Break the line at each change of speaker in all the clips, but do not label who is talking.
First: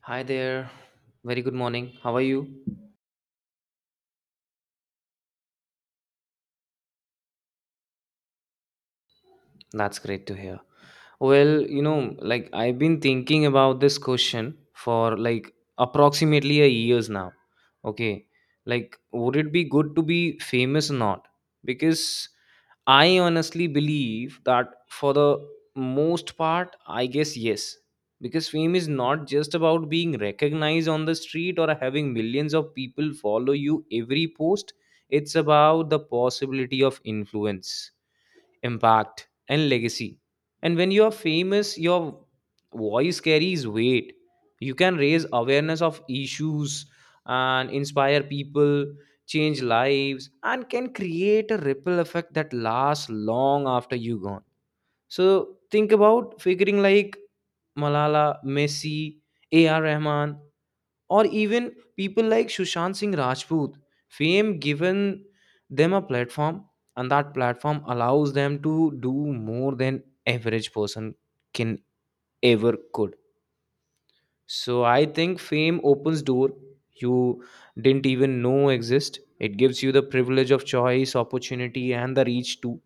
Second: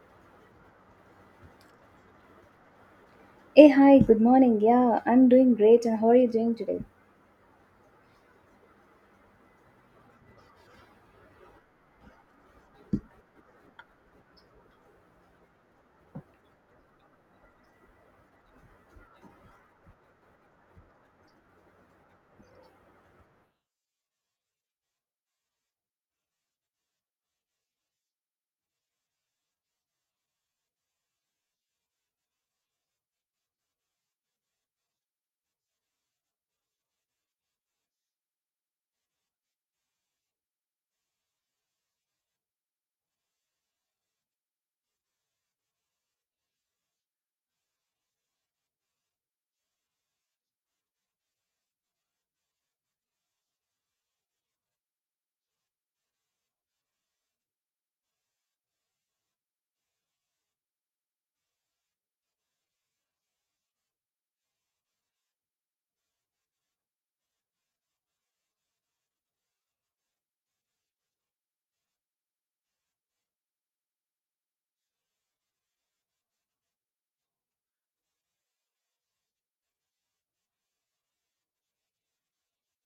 Hi there. Very good morning. How are you?
Hey, hi, good morning. Yeah, I'm doing great. And how are you doing today?
That's great to hear. Well, you know, like I've been thinking about this question for like approximately a years now. Okay. Like would it be good to be famous or not? Because I honestly believe that for the most part, I guess yes. Because fame is not just about being recognized on the street or having millions of people follow you every post. It's about the possibility of influence, impact and legacy, and when you are famous your voice carries weight. You can raise awareness of issues and inspire people, change lives and can create a ripple effect that lasts long after you gone. So think about figuring like Malala, Messi, AR Rahman, or even people like Sushant Singh Rajput. Fame given them a platform, and that platform allows them to do more than average person can ever could. So I think fame opens door you didn't even know exist. It gives you the privilege of choice, opportunity, and the reach too.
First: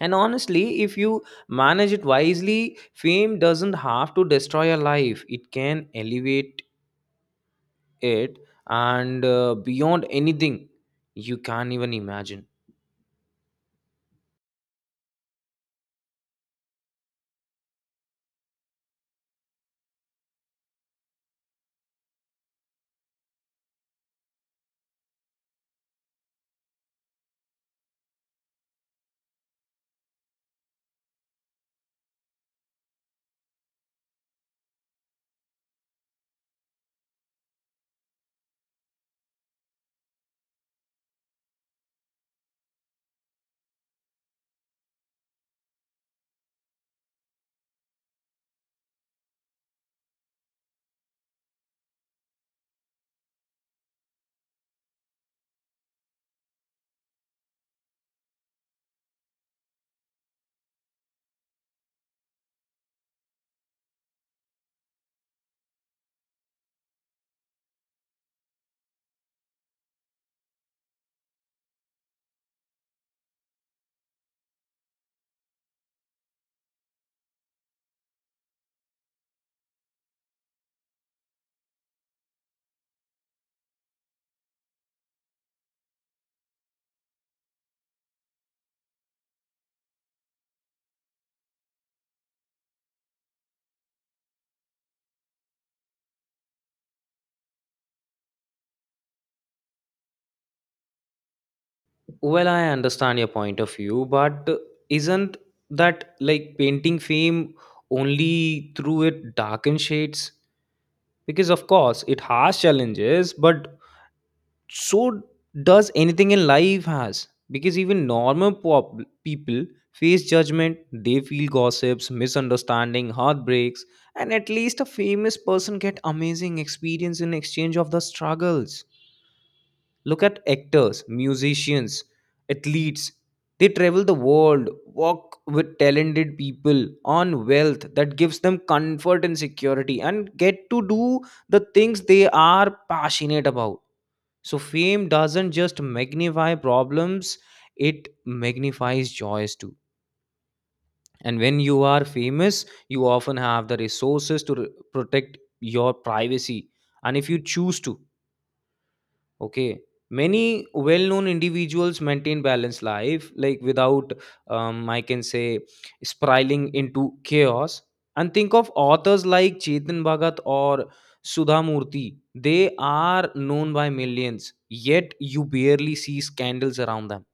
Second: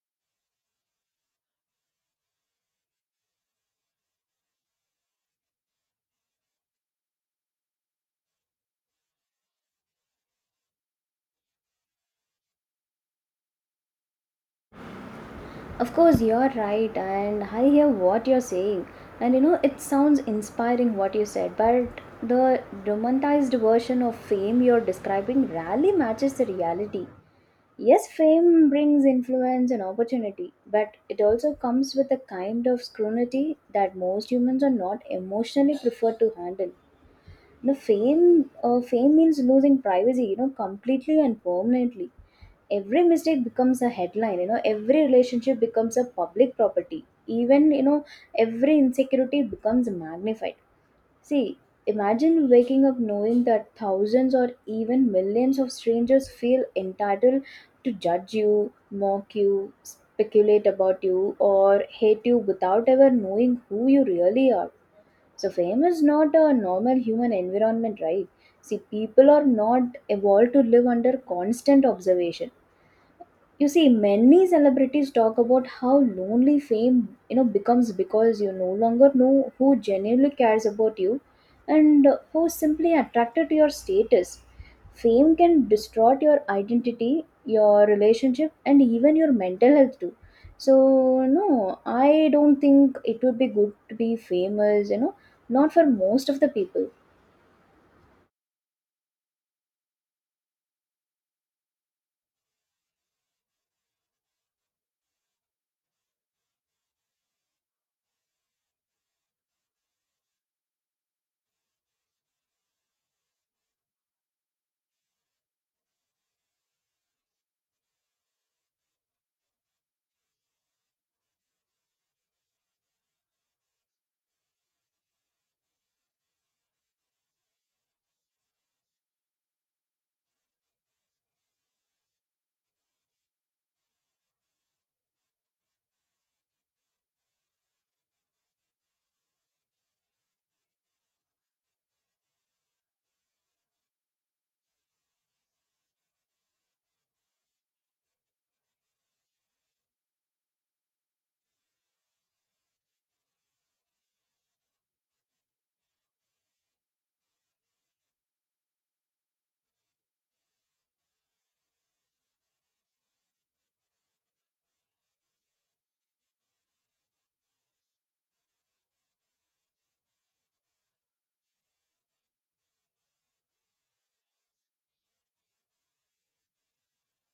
And honestly, if you manage it wisely, fame doesn't have to destroy your life. It can elevate it and beyond anything you can even imagine.
Of course, you're right. And I hear what you're saying. And you know, it sounds inspiring what you said, but the romanticized version of fame you're describing rarely matches the reality. Yes, fame brings influence and opportunity, but it also comes with a kind of scrutiny that most humans are not emotionally preferred to handle. You know, fame means losing privacy, you know, completely and permanently. Every mistake becomes a headline. You know, every relationship becomes a public property. Even, you know, every insecurity becomes magnified. See, imagine waking up knowing that thousands or even millions of strangers feel entitled to judge you, mock you, speculate about you, or hate you without ever knowing who you really are. So fame is not a normal human environment, right? See, people are not evolved to live under constant observation. You see, many celebrities talk about how lonely fame, you know, becomes, because you no longer know who genuinely cares about you and who simply attracted to your status. Fame can distort your identity, your relationship, and even your mental health too. So no, I don't think it would be good to be famous, you know, not for most of the people.
Well, I understand your point of view, but isn't that like painting fame only through it darkened shades? Because of course it has challenges, but so does anything in life has, because even normal people face judgment, they feel gossips, misunderstanding, heartbreaks. And at least a famous person get amazing experience in exchange of the struggles. Look at actors, musicians, athletes. They travel the world, walk with talented people on wealth that gives them comfort and security, and get to do the things they are passionate about. So fame doesn't just magnify problems, it magnifies joys too. And when you are famous, you often have the resources to protect your privacy. And if you choose to, okay. Many well known individuals maintain balanced life, like without, I can say, spiraling into chaos. And think of authors like Chetan Bhagat or Sudha Murthy. They are known by millions, yet you barely see scandals around them.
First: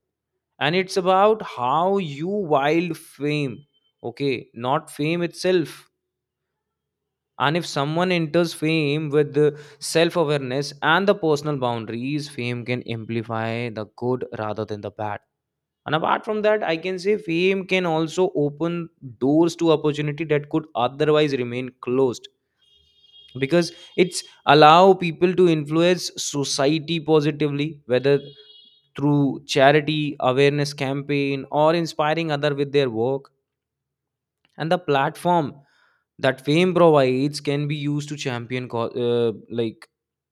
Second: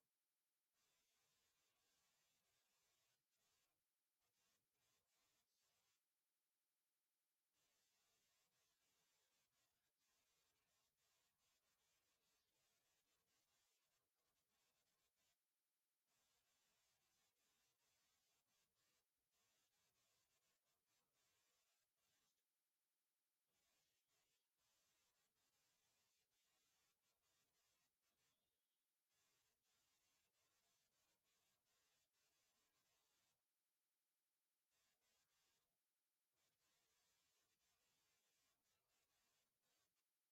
And it's about how you wield fame, okay, not fame itself. And if someone enters fame with the self awareness and the personal boundaries, fame can amplify the good rather than the bad. And apart from that, I can say fame can also open doors to opportunity that could otherwise remain closed, because it's allow people to influence society positively, whether through charity awareness campaign or inspiring other with their work. And the platform that fame provides can be used to champion like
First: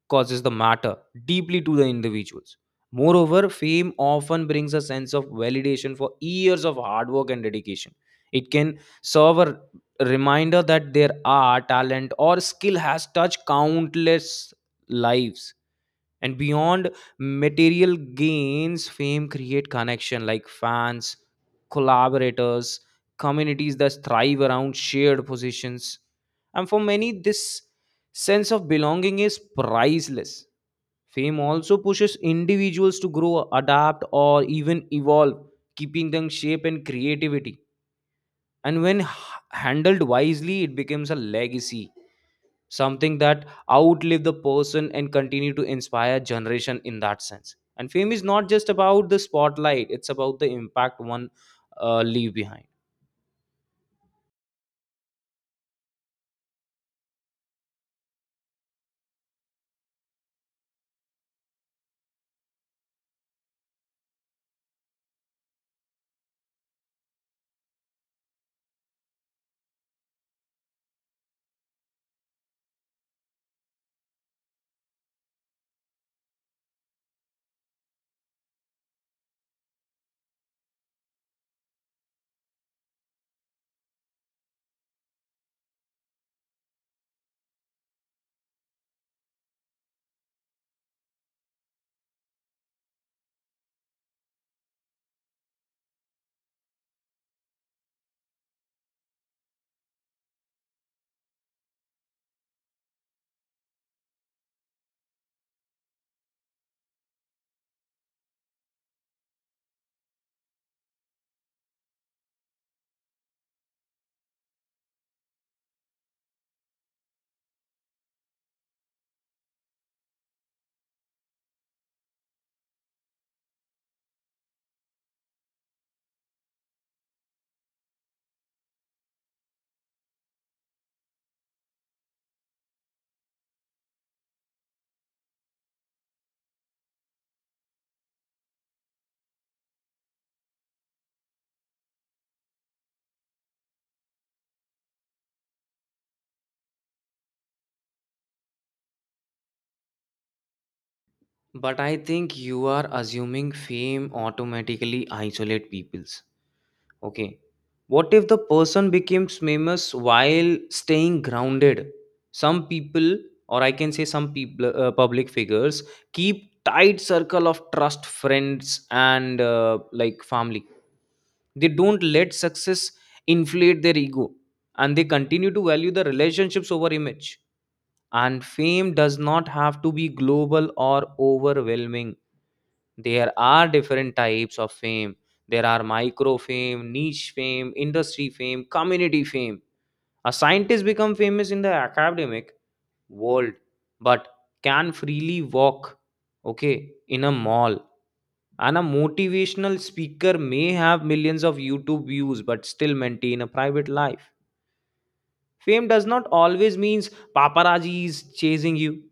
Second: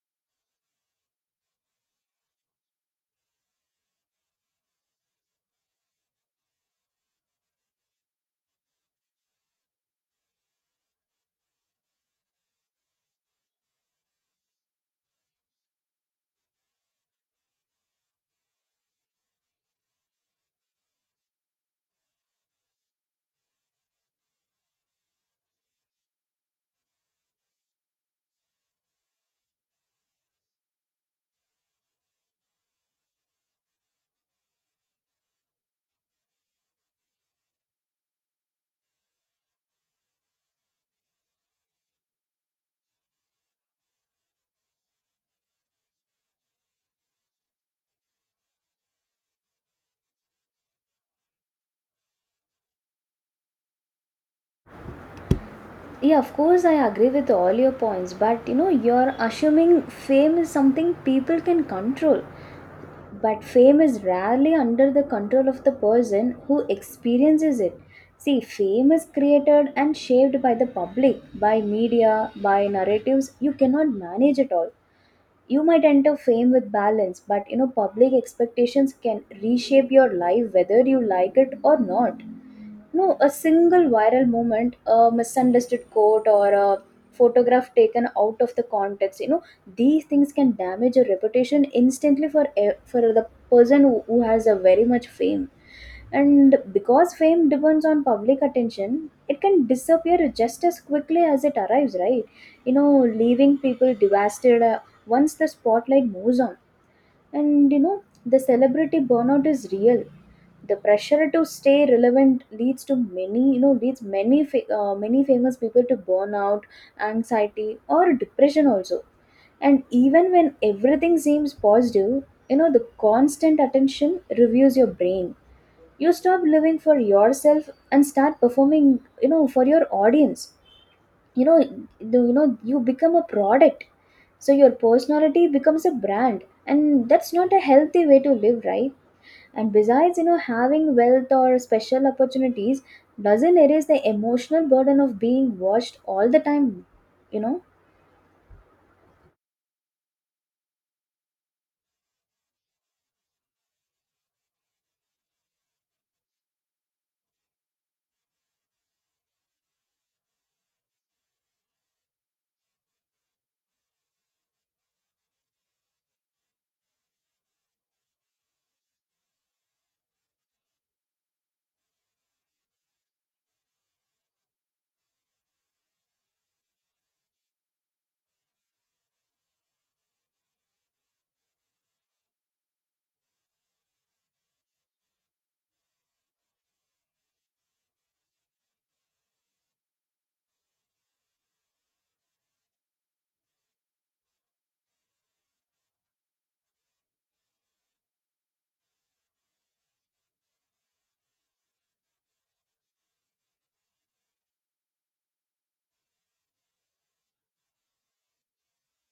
causes the matter deeply to the individuals. Moreover, fame often brings a sense of validation for years of hard work and dedication. It can serve a reminder that their art, talent, or skill has touched countless lives. And beyond material gains, fame create connection, like fans, collaborators, communities that thrive around shared positions. And for many, this sense of belonging is priceless. Fame also pushes individuals to grow, adapt or even evolve, keeping them shape and creativity. And when handled wisely, it becomes a legacy, something that outlive the person and continue to inspire generation in that sense. And fame is not just about the spotlight, it's about the impact one leave behind.
Yeah, of course, I agree with all your points, but you know, you're assuming fame is something people can control. But fame is rarely under the control of the person who experiences it. See, fame is created and shaped by the public, by media, by narratives you cannot manage at all. You might enter fame with balance, but you know, public expectations can reshape your life whether you like it or not. No, a single viral moment, a misunderstood quote, or a photograph taken out of the context, you know, these things can damage your reputation instantly for for the person who has a very much fame. And because fame depends on public attention, it can disappear just as quickly as it arrives, right? You know, leaving people devastated once the spotlight moves on. And you know, the celebrity burnout is real. The pressure to stay relevant leads to many, you know, leads many many famous people to burnout, anxiety, or depression also. And even when everything seems positive, you know, the constant attention reviews your brain. You stop living for yourself and start performing, you know, for your audience. You know, you know, you become a product. So your personality becomes a brand, and that's not a healthy way to live, right? And besides, you know, having wealth or special opportunities doesn't erase the emotional burden of being watched all the time, you know.
But I think you are assuming fame automatically isolate peoples, okay. What if the person becomes famous while staying grounded? Some people, or I can say some people, public figures, keep tight circle of trust friends and like family. They don't let success inflate their ego, and they continue to value the relationships over image. And fame does not have to be global or overwhelming. There are different types of fame. There are micro fame, niche fame, industry fame, community fame. A scientist become famous in the academic world, but can freely walk, okay, in a mall. And a motivational speaker may have millions of YouTube views but still maintain a private life. Fame does not always means paparazzis chasing you.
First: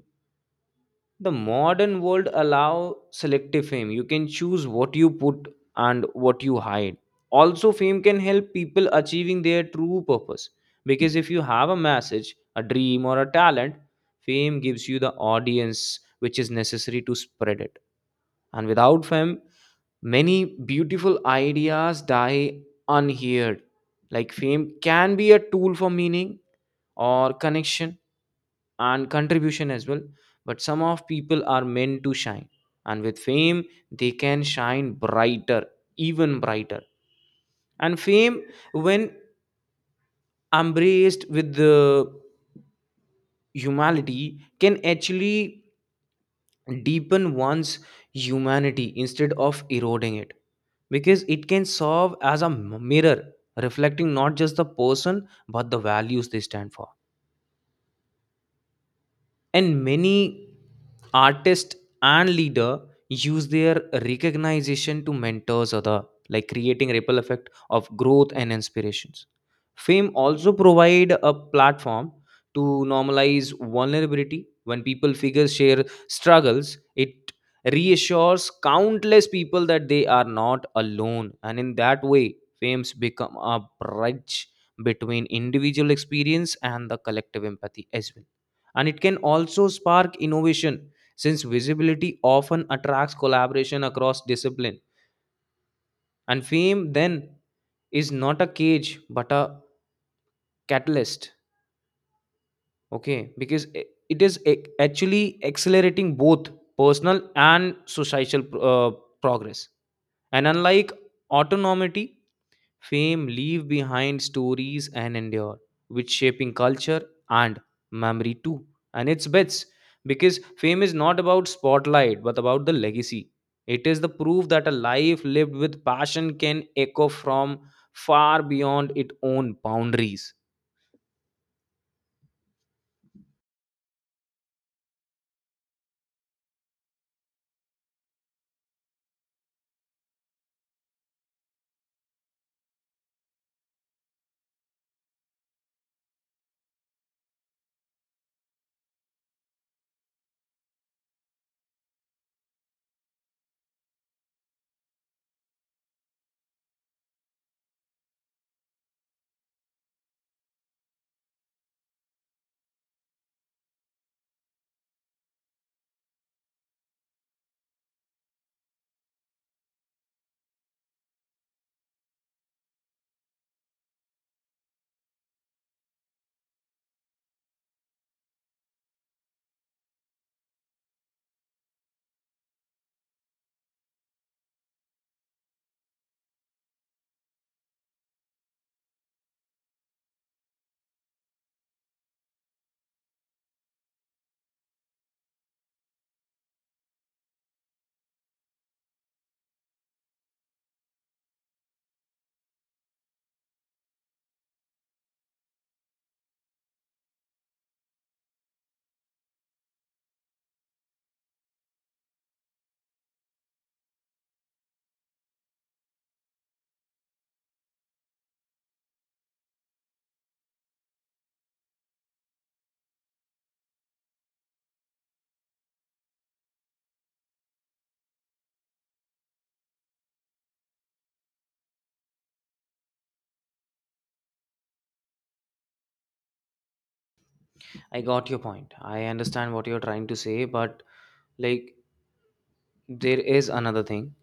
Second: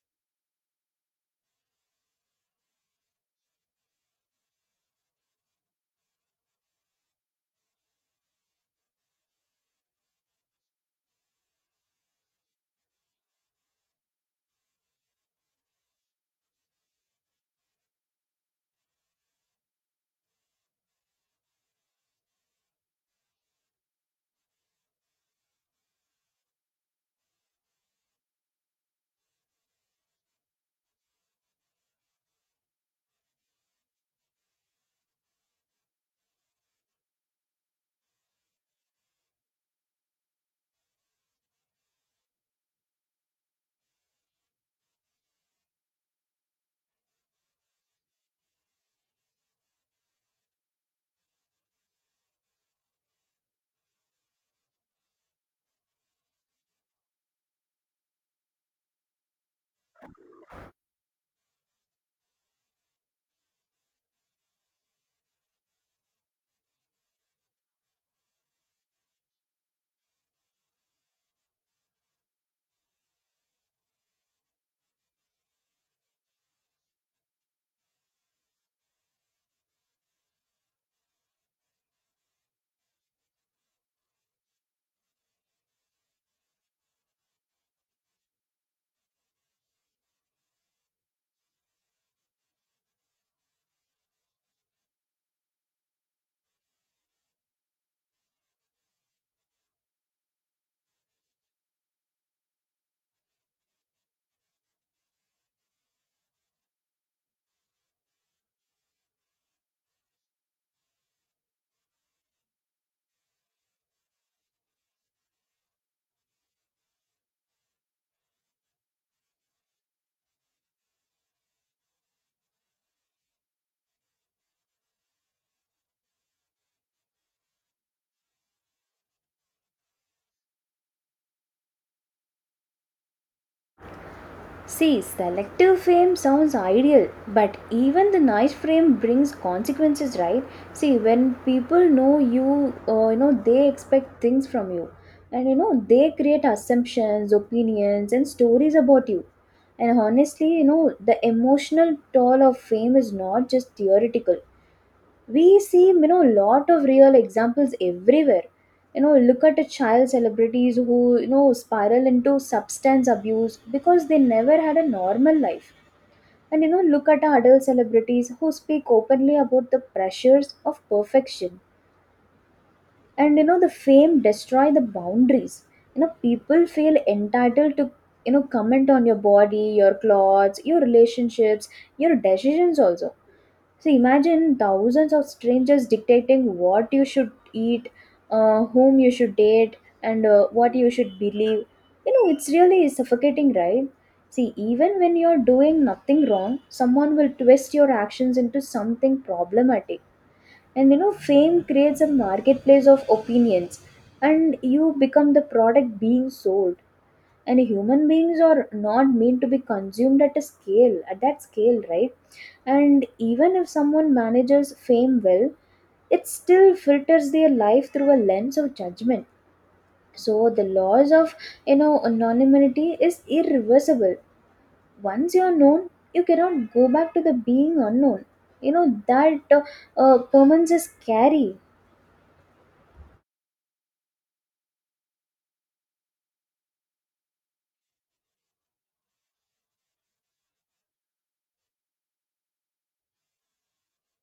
The modern world allow selective fame. You can choose what you put and what you hide. Also, fame can help people achieving their true purpose, because if you have a message, a dream or a talent, fame gives you the audience which is necessary to spread it. And without fame, many beautiful ideas die unheard. Like fame can be a tool for meaning or connection and contribution as well, but some of people are meant to shine. And with fame, they can shine brighter, even brighter. And fame, when embraced with the humanity, can actually deepen one's humanity instead of eroding it, because it can serve as a mirror, reflecting not just the person but the values they stand for. And many artists and leader use their recognition to mentors other, like creating ripple effect of growth and inspirations. Fame also provide a platform to normalize vulnerability. When people figures share struggles, it reassures countless people that they are not alone, and in that way fames become a bridge between individual experience and the collective empathy as well. And it can also spark innovation, since visibility often attracts collaboration across discipline. And fame then is not a cage but a catalyst, okay, because it is actually accelerating both personal and societal uh, progress. And unlike autonomy, fame leave behind stories and endure, which shaping culture and memory too. And it's bets, because fame is not about spotlight but about the legacy. It is the proof that a life lived with passion can echo from far beyond its own boundaries.
See, selective fame sounds ideal, but even the nice fame brings consequences, right? See, when people know you, you know, they expect things from you, and you know, they create assumptions, opinions, and stories about you. And honestly, you know, the emotional toll of fame is not just theoretical; we see, you know, a lot of real examples everywhere. You know, look at a child celebrities who, you know, spiral into substance abuse because they never had a normal life. And you know, look at our adult celebrities who speak openly about the pressures of perfection. And you know, the fame destroy the boundaries. You know, people feel entitled to, you know, comment on your body, your clothes, your relationships, your decisions also. So imagine thousands of strangers dictating what you should eat, whom you should date, and what you should believe. You know, it's really suffocating, right? See, even when you're doing nothing wrong, someone will twist your actions into something problematic. And you know, fame creates a marketplace of opinions, and you become the product being sold. And human beings are not meant to be consumed at a scale, at that scale, right? And even if someone manages fame well, it still filters their life through a lens of judgment. So the laws of, you know, anonymity is irreversible. Once you're known, you cannot go back to the being unknown. You know that permanence is scary.
I got your point. I understand what you're trying to say, but like there is another thing.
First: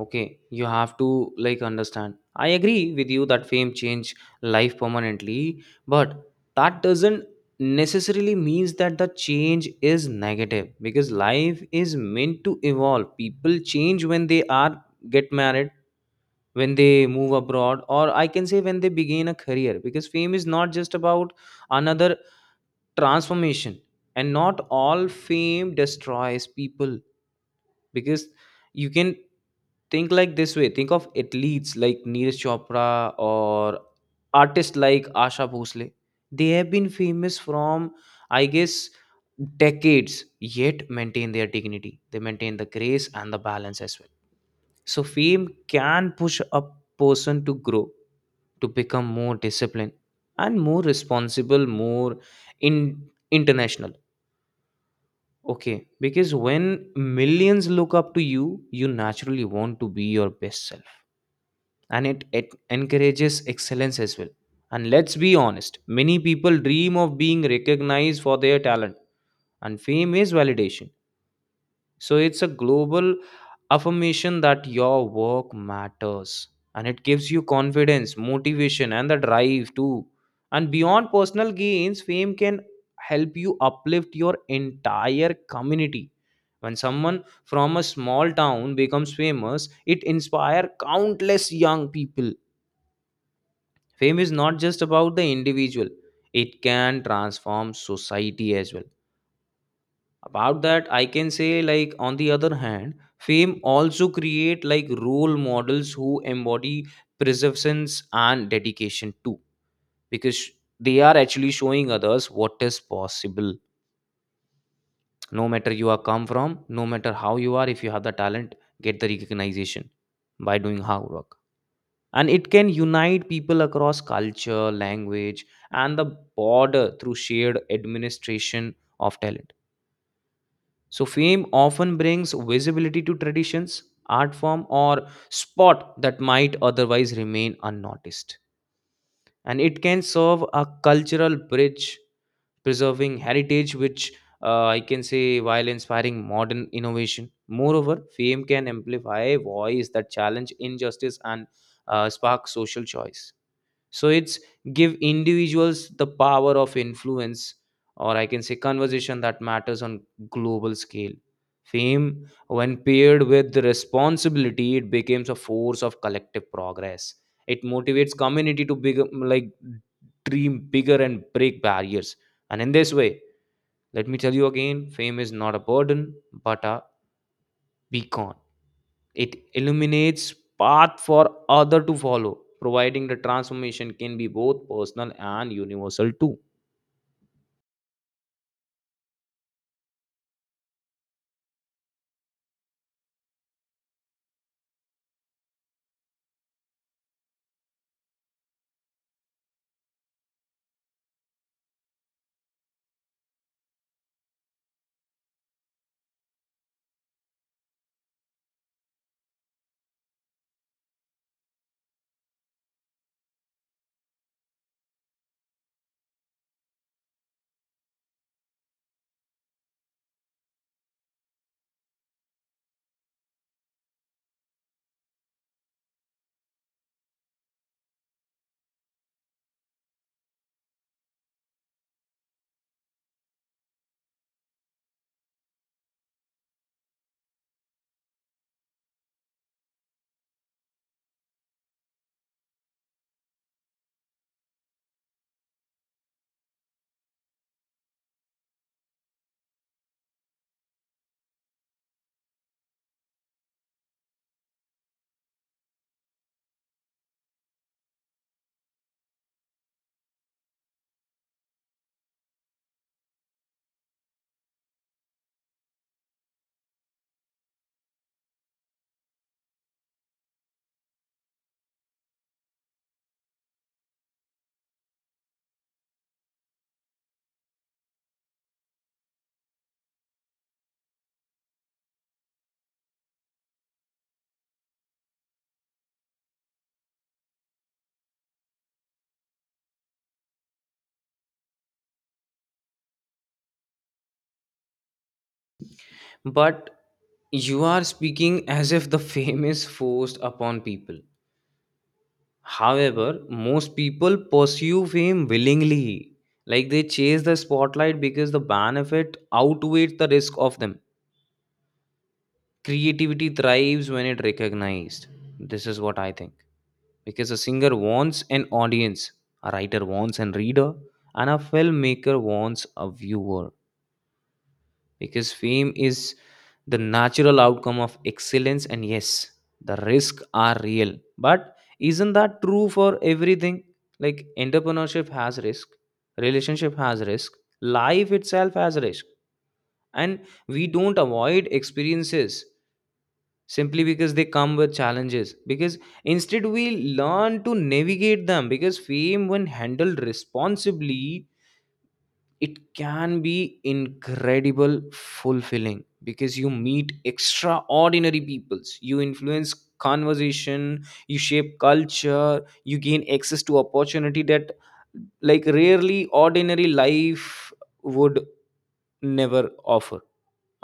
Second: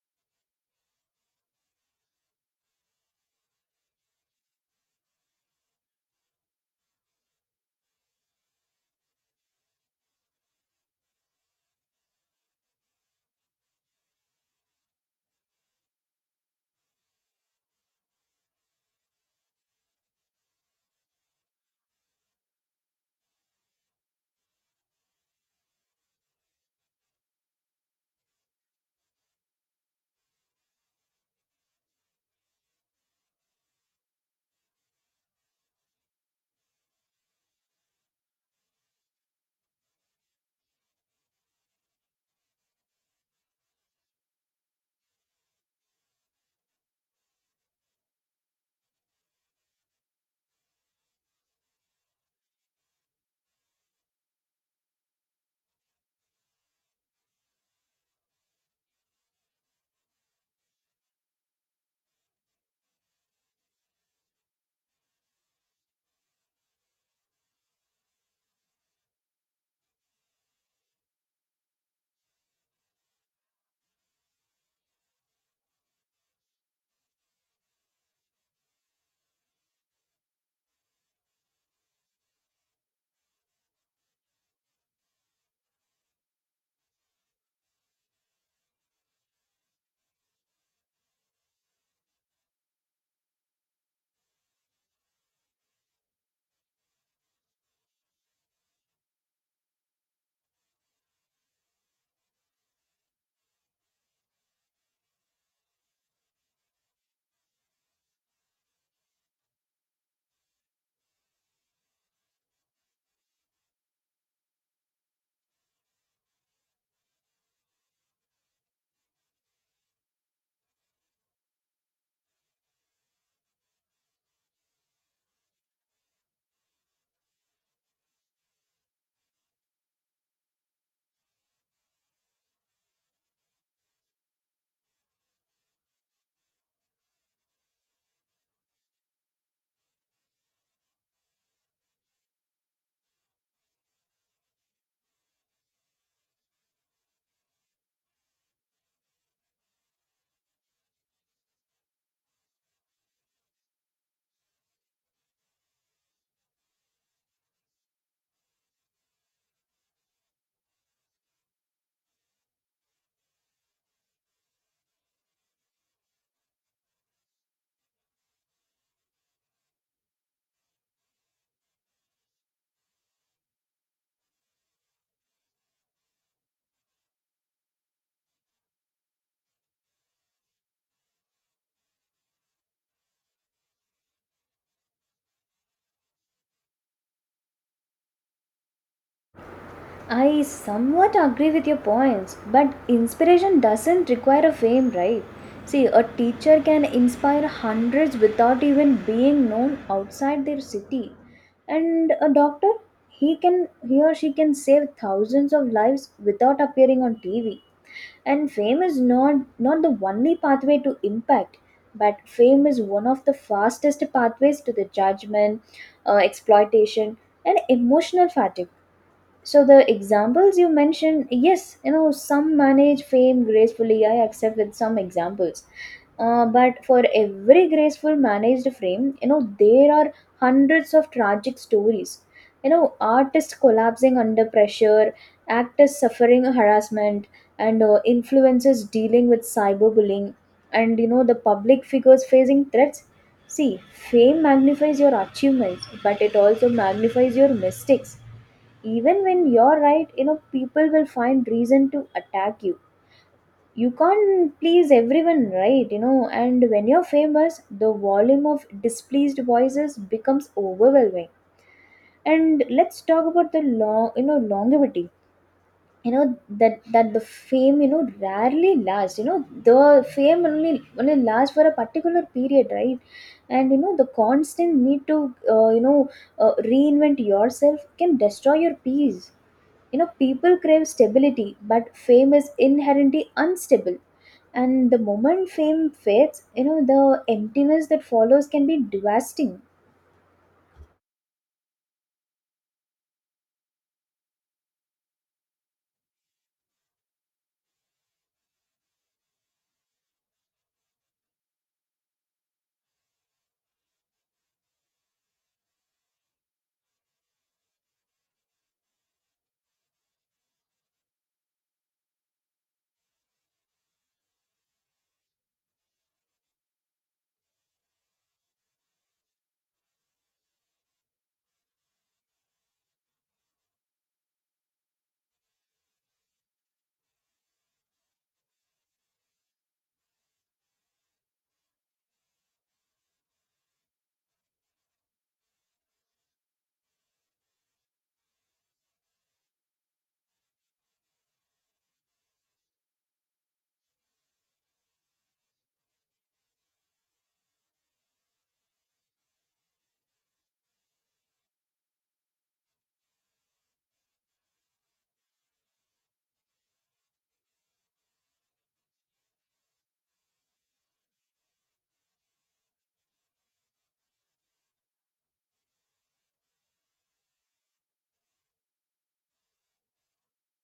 Okay, you have to like understand. I agree with you that fame change life permanently, but that doesn't necessarily means that the change is negative, because life is meant to evolve. People change when they are get married, when they move abroad, or I can say when they begin a career, because fame is not just about another transformation. And not all fame destroys people, because you can think like this way. Think of athletes like Neeraj Chopra, or artists like Asha Bhosle. They have been famous from, I guess, decades, yet maintain their dignity. They maintain the grace and the balance as well. So fame can push a person to grow, to become more disciplined and more responsible, more in international. Okay, because when millions look up to you, you naturally want to be your best self, and it encourages excellence as well. And let's be honest, many people dream of being recognized for their talent, and fame is validation. So it's a global affirmation that your work matters, and it gives you confidence, motivation and the drive too. And beyond personal gains, fame can help you uplift your entire community. When someone from a small town becomes famous, it inspires countless young people. Fame is not just about the individual, it can transform society as well. About that, I can say, like on the other hand, fame also create like role models who embody perseverance and dedication too, because they are actually showing others what is possible, no matter you are come from, no matter how you are. If you have the talent, get the recognition by doing hard work. And it can unite people across culture, language and the border through shared administration of talent. So fame often brings visibility to traditions, art form, or spot that might otherwise remain unnoticed. And it can serve a cultural bridge, preserving heritage, which I can say while inspiring modern innovation. Moreover, fame can amplify a voice that challenge injustice and spark social choice. So it's give individuals the power of influence, or I can say conversation that matters on global scale. Fame, when paired with the responsibility, it becomes a force of collective progress. It motivates community to big, like dream bigger and break barriers. And in this way, let me tell you again, fame is not a burden but a beacon. It illuminates path for other to follow, providing the transformation can be both personal and universal too.
I somewhat agree with your points, but inspiration doesn't require a fame, right? See, a teacher can inspire hundreds without even being known outside their city. And a doctor, he or she can save thousands of lives without appearing on TV. And fame is not the only pathway to impact, but fame is one of the fastest pathways to the judgment, exploitation, and emotional fatigue. So the examples you mentioned, yes, you know, some manage fame gracefully. I accept with some examples. But for every graceful managed frame, you know, there are hundreds of tragic stories. You know, artists collapsing under pressure, actors suffering harassment, and influencers dealing with cyberbullying, and you know, the public figures facing threats. See, fame magnifies your achievements, but it also magnifies your mistakes even when you're right. You know, people will find reason to attack you. You can't please everyone, right? You know, and when you're famous, the volume of displeased voices becomes overwhelming. And let's talk about the long, you know, longevity. You know, that the fame, you know, rarely lasts. You know, the fame only only lasts for a particular period, right? And you know, the constant need to, you know, reinvent yourself can destroy your peace. You know, people crave stability, but fame is inherently unstable. And the moment fame fades, you know, the emptiness that follows can be devastating.
But you are speaking as if the fame is forced upon people. However, most people pursue fame willingly. Like they chase the spotlight because the benefit outweighs the risk of them. Creativity thrives when it recognized. This is what I think. Because a singer wants an audience, a writer wants an reader, and a filmmaker wants a viewer. Because fame is the natural outcome of excellence, and yes, the risks are real. But isn't that true for everything? Like entrepreneurship has risk, relationship has risk, life itself has risk, and we don't avoid experiences simply because they come with challenges. Because instead we learn to navigate them, because fame, when handled responsibly, it can be incredible fulfilling, because you meet extraordinary peoples, you influence conversation, you shape culture, you gain access to opportunity that like rarely ordinary life would never offer.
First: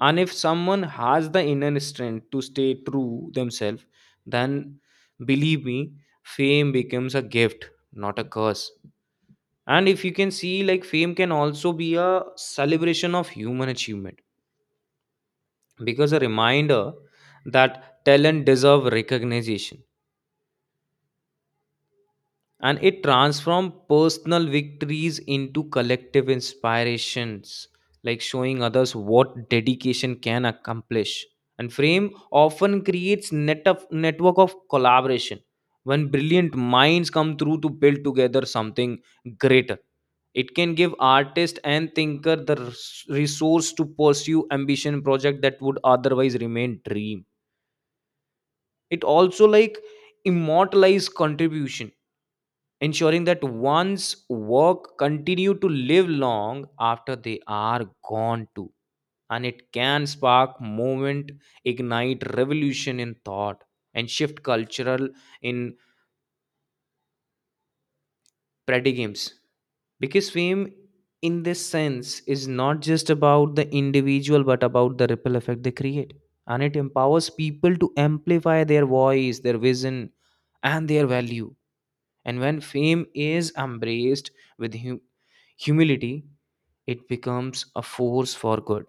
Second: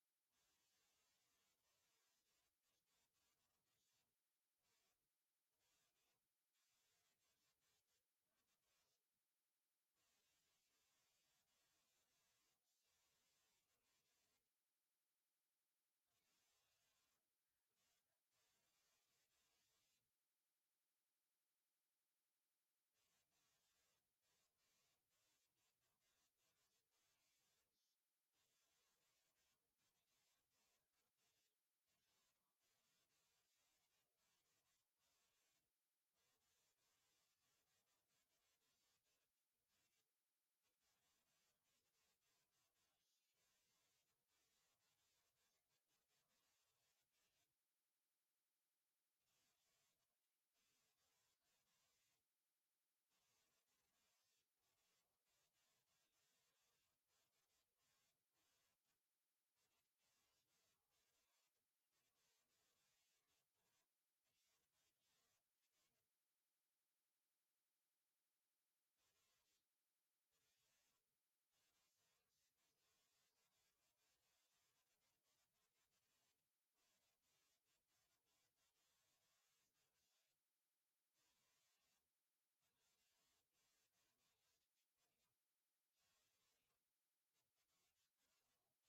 And if someone has the inner strength to stay true themselves, then believe me, fame becomes a gift, not a curse. And if you can see, like fame can also be a celebration of human achievement, because a reminder that talent deserve recognition, and it transforms personal victories into collective inspirations, like showing others what dedication can accomplish. And frame often creates net of network of collaboration, when brilliant minds come through to build together something greater. It can give artist and thinker the resource to pursue ambition project that would otherwise remain dream. It also like immortalize contribution, ensuring that one's work continue to live long after they are gone too. And it can spark movement, ignite revolution in thought, and shift cultural in paradigms, because fame in this sense is not just about the individual but about the ripple effect they create. And it empowers people to amplify their voice, their vision, and their value. And when fame is embraced with humility, it becomes a force for good.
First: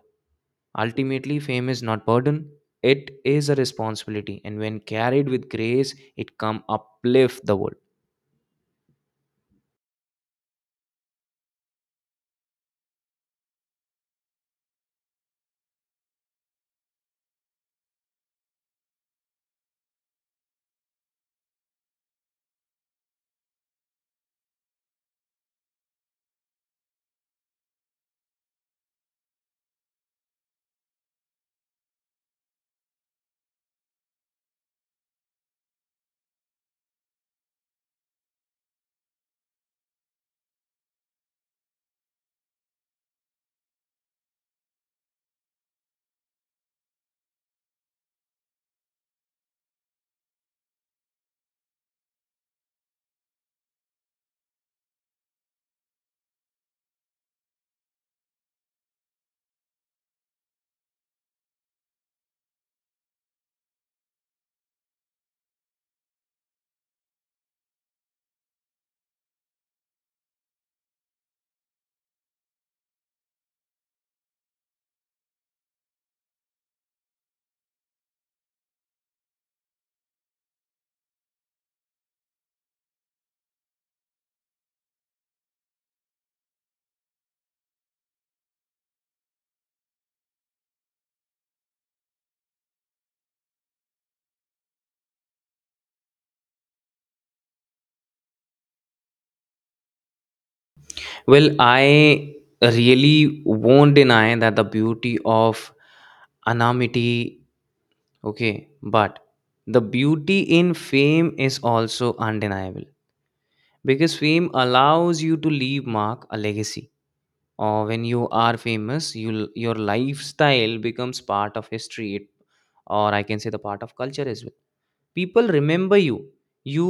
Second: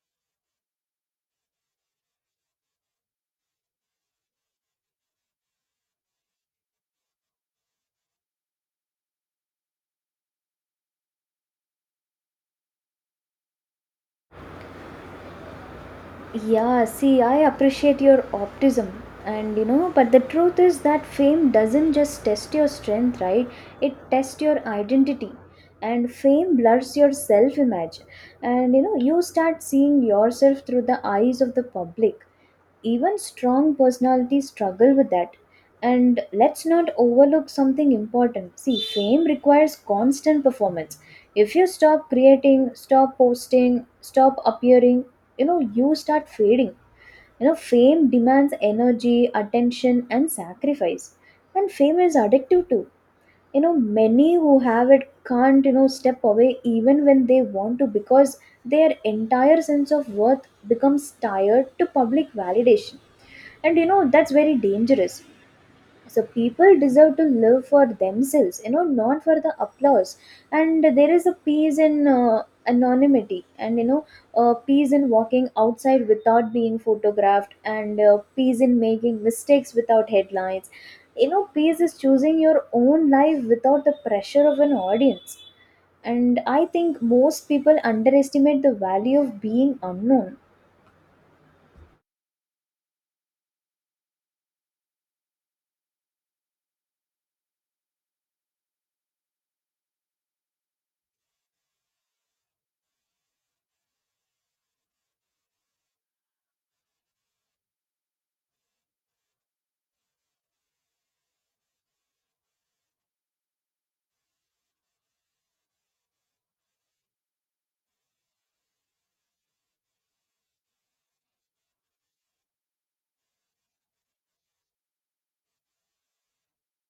Ultimately, fame is not burden, it is a responsibility. And when carried with grace, it come uplift the world.
Yeah, see, I appreciate your optimism. And you know, but the truth is that fame doesn't just test your strength, right? It tests your identity. And fame blurs your self image. And you know, you start seeing yourself through the eyes of the public. Even strong personalities struggle with that. And let's not overlook something important. See, fame requires constant performance. If you stop creating, stop posting, stop appearing, you know, you start fading. You know, fame demands energy, attention, and sacrifice. And fame is addictive too. You know, many who have it can't, you know, step away even when they want to, because their entire sense of worth becomes tied to public validation. And you know, that's very dangerous. So people deserve to live for themselves, you know, not for the applause. And there is a peace in, anonymity, and you know, peace in walking outside without being photographed, and peace in making mistakes without headlines. You know, peace is choosing your own life without the pressure of an audience. And I think most people underestimate the value of being unknown.
Well, I really won't deny that the beauty of anonymity, okay, but the beauty in fame is also undeniable, because fame allows you to leave mark a legacy. Or when you are famous, you your lifestyle becomes part of history it, or I can say the part of culture as well. People remember you, you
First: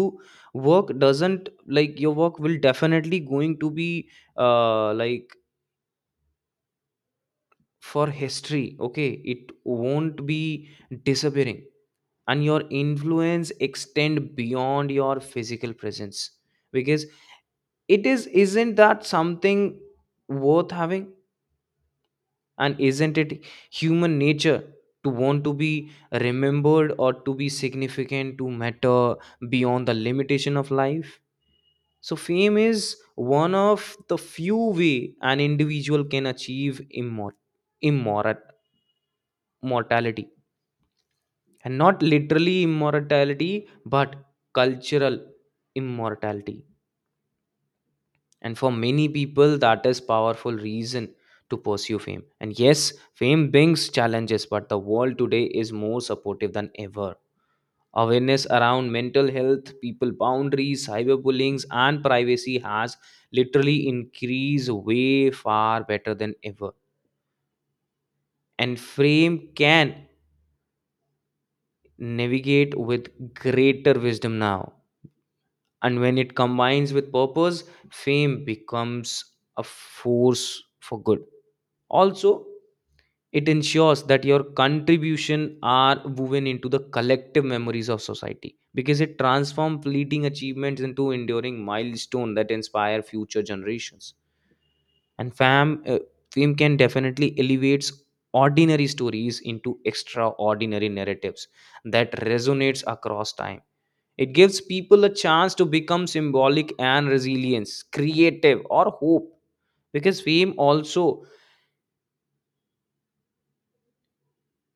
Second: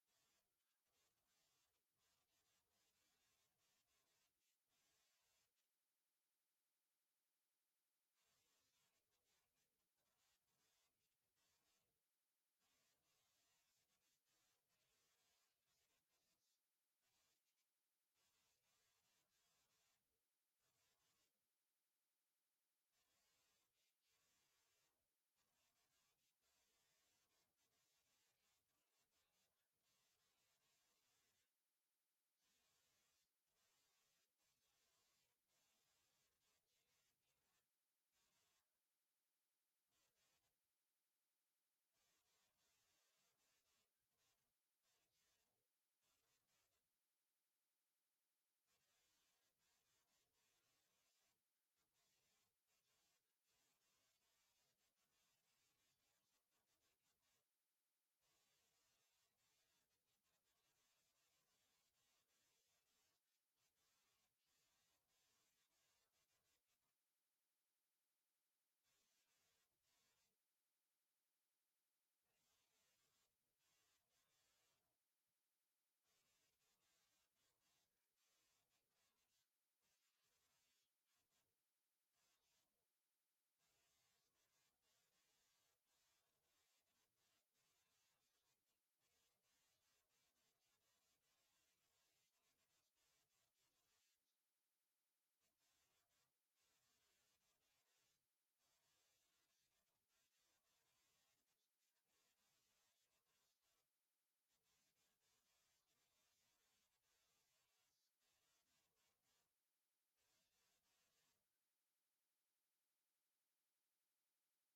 work doesn't, like your work will definitely going to be like for history, okay, it won't be disappearing. And your influence extend beyond your physical presence, because it is isn't that something worth having? And isn't it human nature to want to be remembered, or to be significant, to matter beyond the limitation of life? So, fame is one of the few way an individual can achieve immor- immortality, and not literally immortality, but cultural immortality. And for many people that is powerful reason to pursue fame. And yes, fame brings challenges, but the world today is more supportive than ever. Awareness around mental health, people boundaries, cyberbullying and privacy has literally increased way far better than ever. And fame can navigate with greater wisdom now. And when it combines with purpose, fame becomes a force for good also. It ensures that your contribution are woven into the collective memories of society, because it transforms fleeting achievements into enduring milestones that inspire future generations. And fame can definitely elevates ordinary stories into extraordinary narratives that resonates across time. It gives people a chance to become symbolic and resilience, creative, or hope, because fame also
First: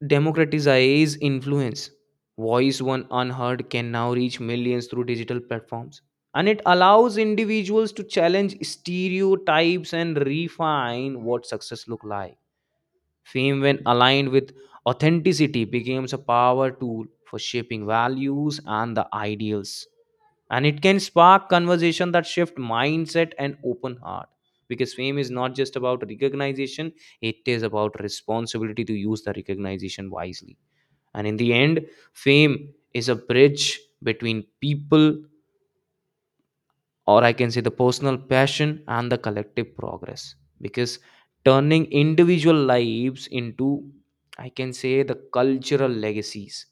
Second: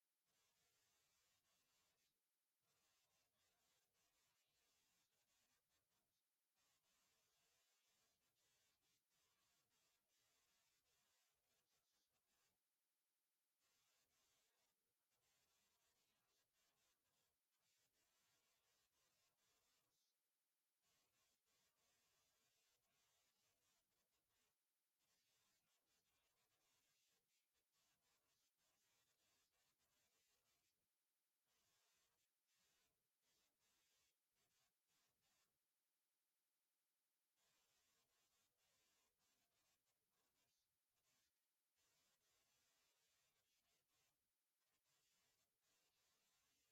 democratize influence. Voice one unheard can now reach millions through digital platforms. And it allows individuals to challenge stereotypes and refine what success look like. Fame, when aligned with authenticity, becomes a power tool for shaping values and the ideals. And it can spark conversation that shift mindset and open heart. Because fame is not just about recognition, it is about responsibility to use the recognition wisely. And in the end, fame is a bridge between people, or I can say the personal passion and the collective progress. Because turning individual lives into, I can say, the cultural legacies.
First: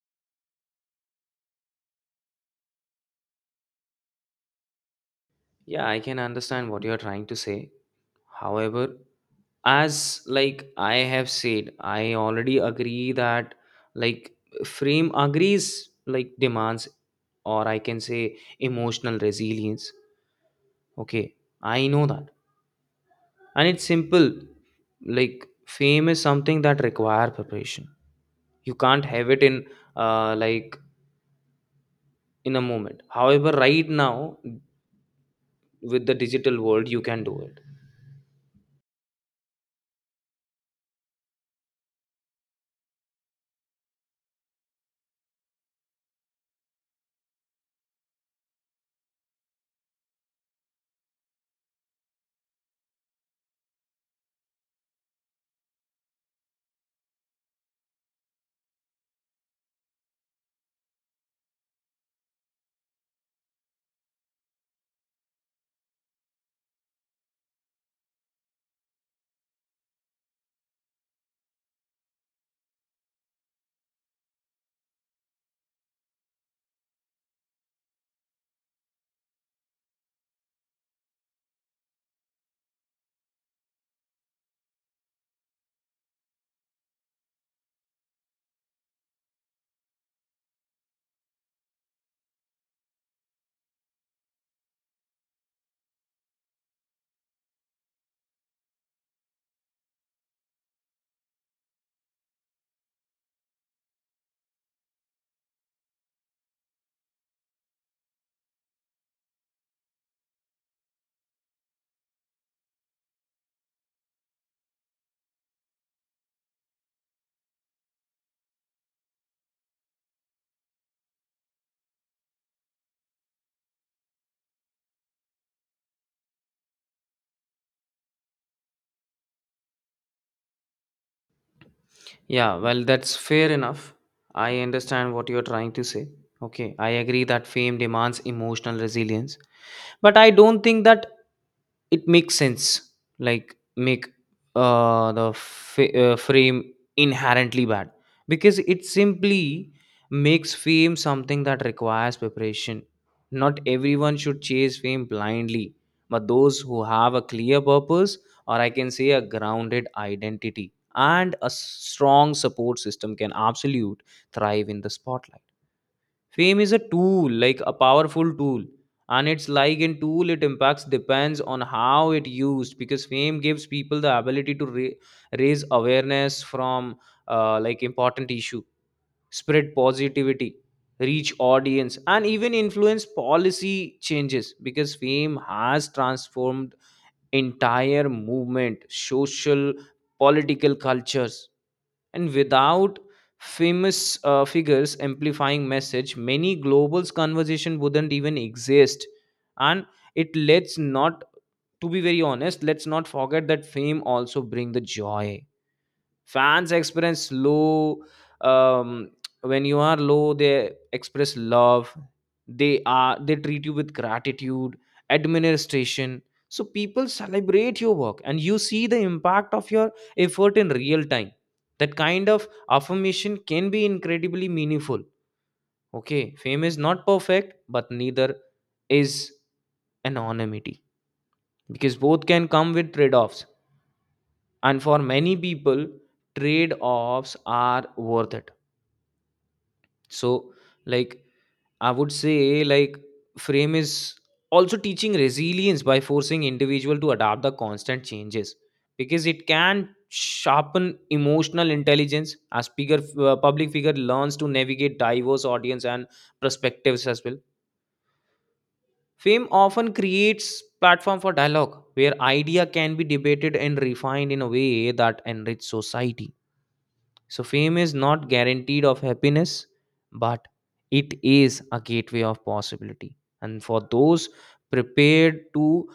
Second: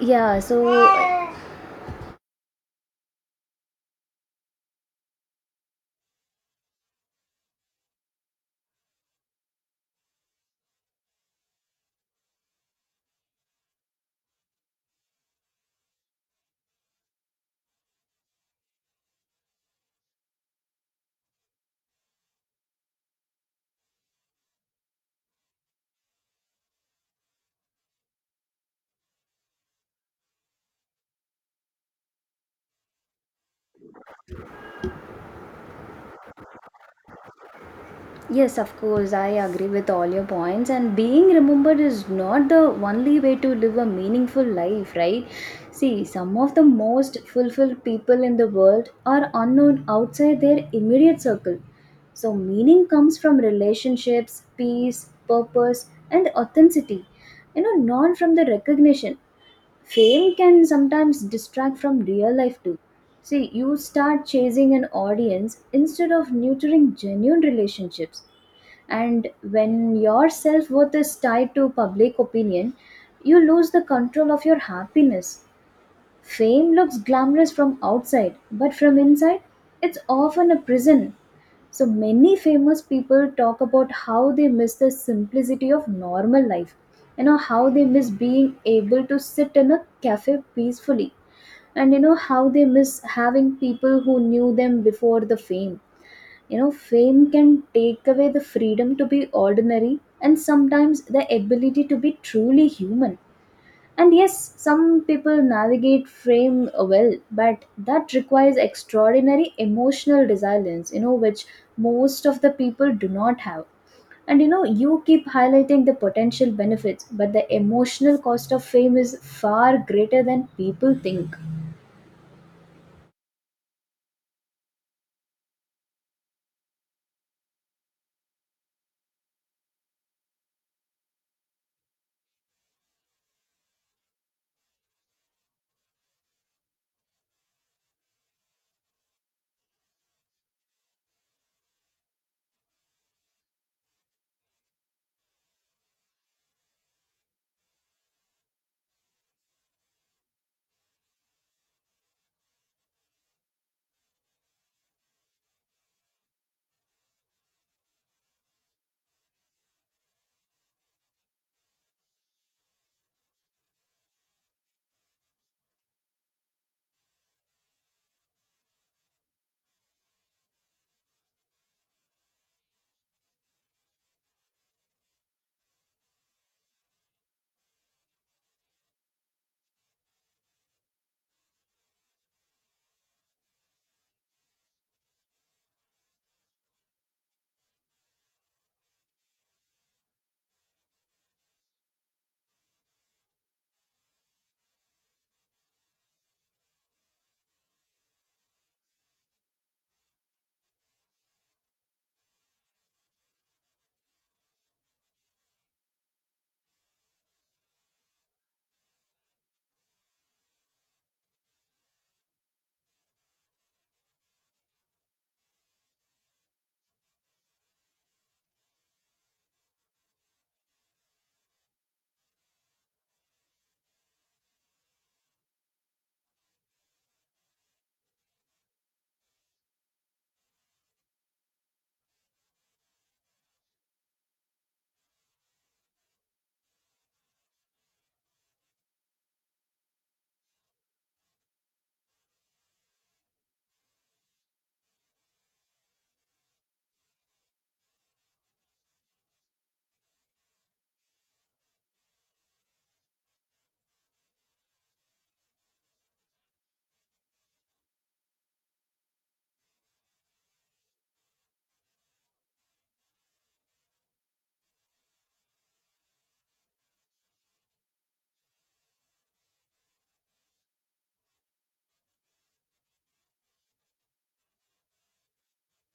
Yeah, so.
Yeah, I can understand what you're trying to say. However, as like I have said, I already agree that like frame agrees like demands, or I can say emotional resilience. Okay, I know that. And it's simple. Like fame is something that require preparation. You can't have it in like in a moment, however right now with the digital world you can do it.
Yes, of course, I agree with all your points. And being remembered is not the only way to live a meaningful life, right? See, some of the most fulfilled people in the world are unknown outside their immediate circle. So, meaning comes from relationships, peace, purpose, and authenticity, you know, not from the recognition. Fame can sometimes distract from real life too. See, you start chasing an audience instead of nurturing genuine relationships. And when your self worth is tied to public opinion, you lose the control of your happiness. Fame looks glamorous from outside, but from inside, it's often a prison. So many famous people talk about how they miss the simplicity of normal life. You know, how they miss being able to sit in a cafe peacefully. And you know, how they miss having people who knew them before the fame. You know, fame can take away the freedom to be ordinary and sometimes the ability to be truly human. And yes, some people navigate frame well, but that requires extraordinary emotional resilience, you know, which most of the people do not have. And you know, you keep highlighting the potential benefits, but the emotional cost of fame is far greater than people think.
Yeah, well, that's fair enough. I understand what you're trying to say. Okay, I agree that fame demands emotional resilience, but I don't think that it makes sense, like make frame inherently bad, because it simply makes fame something that requires preparation. Not everyone should chase fame blindly, but those who have a clear purpose, or I can say a grounded identity and a strong support system, can absolute thrive in the spotlight. Fame is a tool, like a powerful tool, and it's like in tool it impacts depends on how it used, because fame gives people the ability to raise awareness from like important issue, spread positivity, reach audience, and even influence policy changes, because fame has transformed entire movement, social, political cultures. And without famous figures amplifying message, many global conversation wouldn't even exist. And it lets not, to be very honest, let's not forget that fame also bring the joy. Fans experience low, um, when you are low they express love, they are they treat you with gratitude, administration. So people celebrate your work and you see the impact of your effort in real time. That kind of affirmation can be incredibly meaningful. Okay, fame is not perfect, but neither is anonymity, because both can come with trade-offs, and for many people trade offs are worth it. So like I would say like frame is also teaching resilience by forcing individual to adapt the constant changes, because it can sharpen emotional intelligence as bigger public figure learns to navigate diverse audience and perspectives as well. Fame often creates platform for dialogue where idea can be debated and refined in a way that enrich society. So, fame is not guaranteed of happiness, but it is a gateway of possibility. And for those prepared to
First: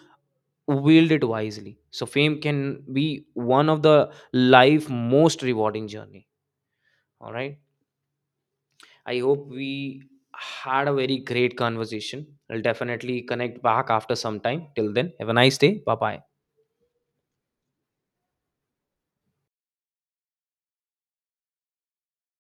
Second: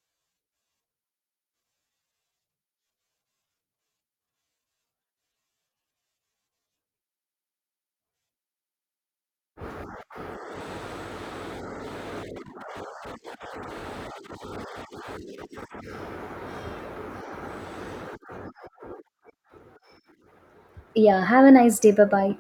wield it wisely, so fame can be one of the life most rewarding journey. All right. I hope we had a very great conversation. I'll definitely connect back after some time. Till then, have a nice day. Bye bye.
Yeah, have a nice day. Bye bye.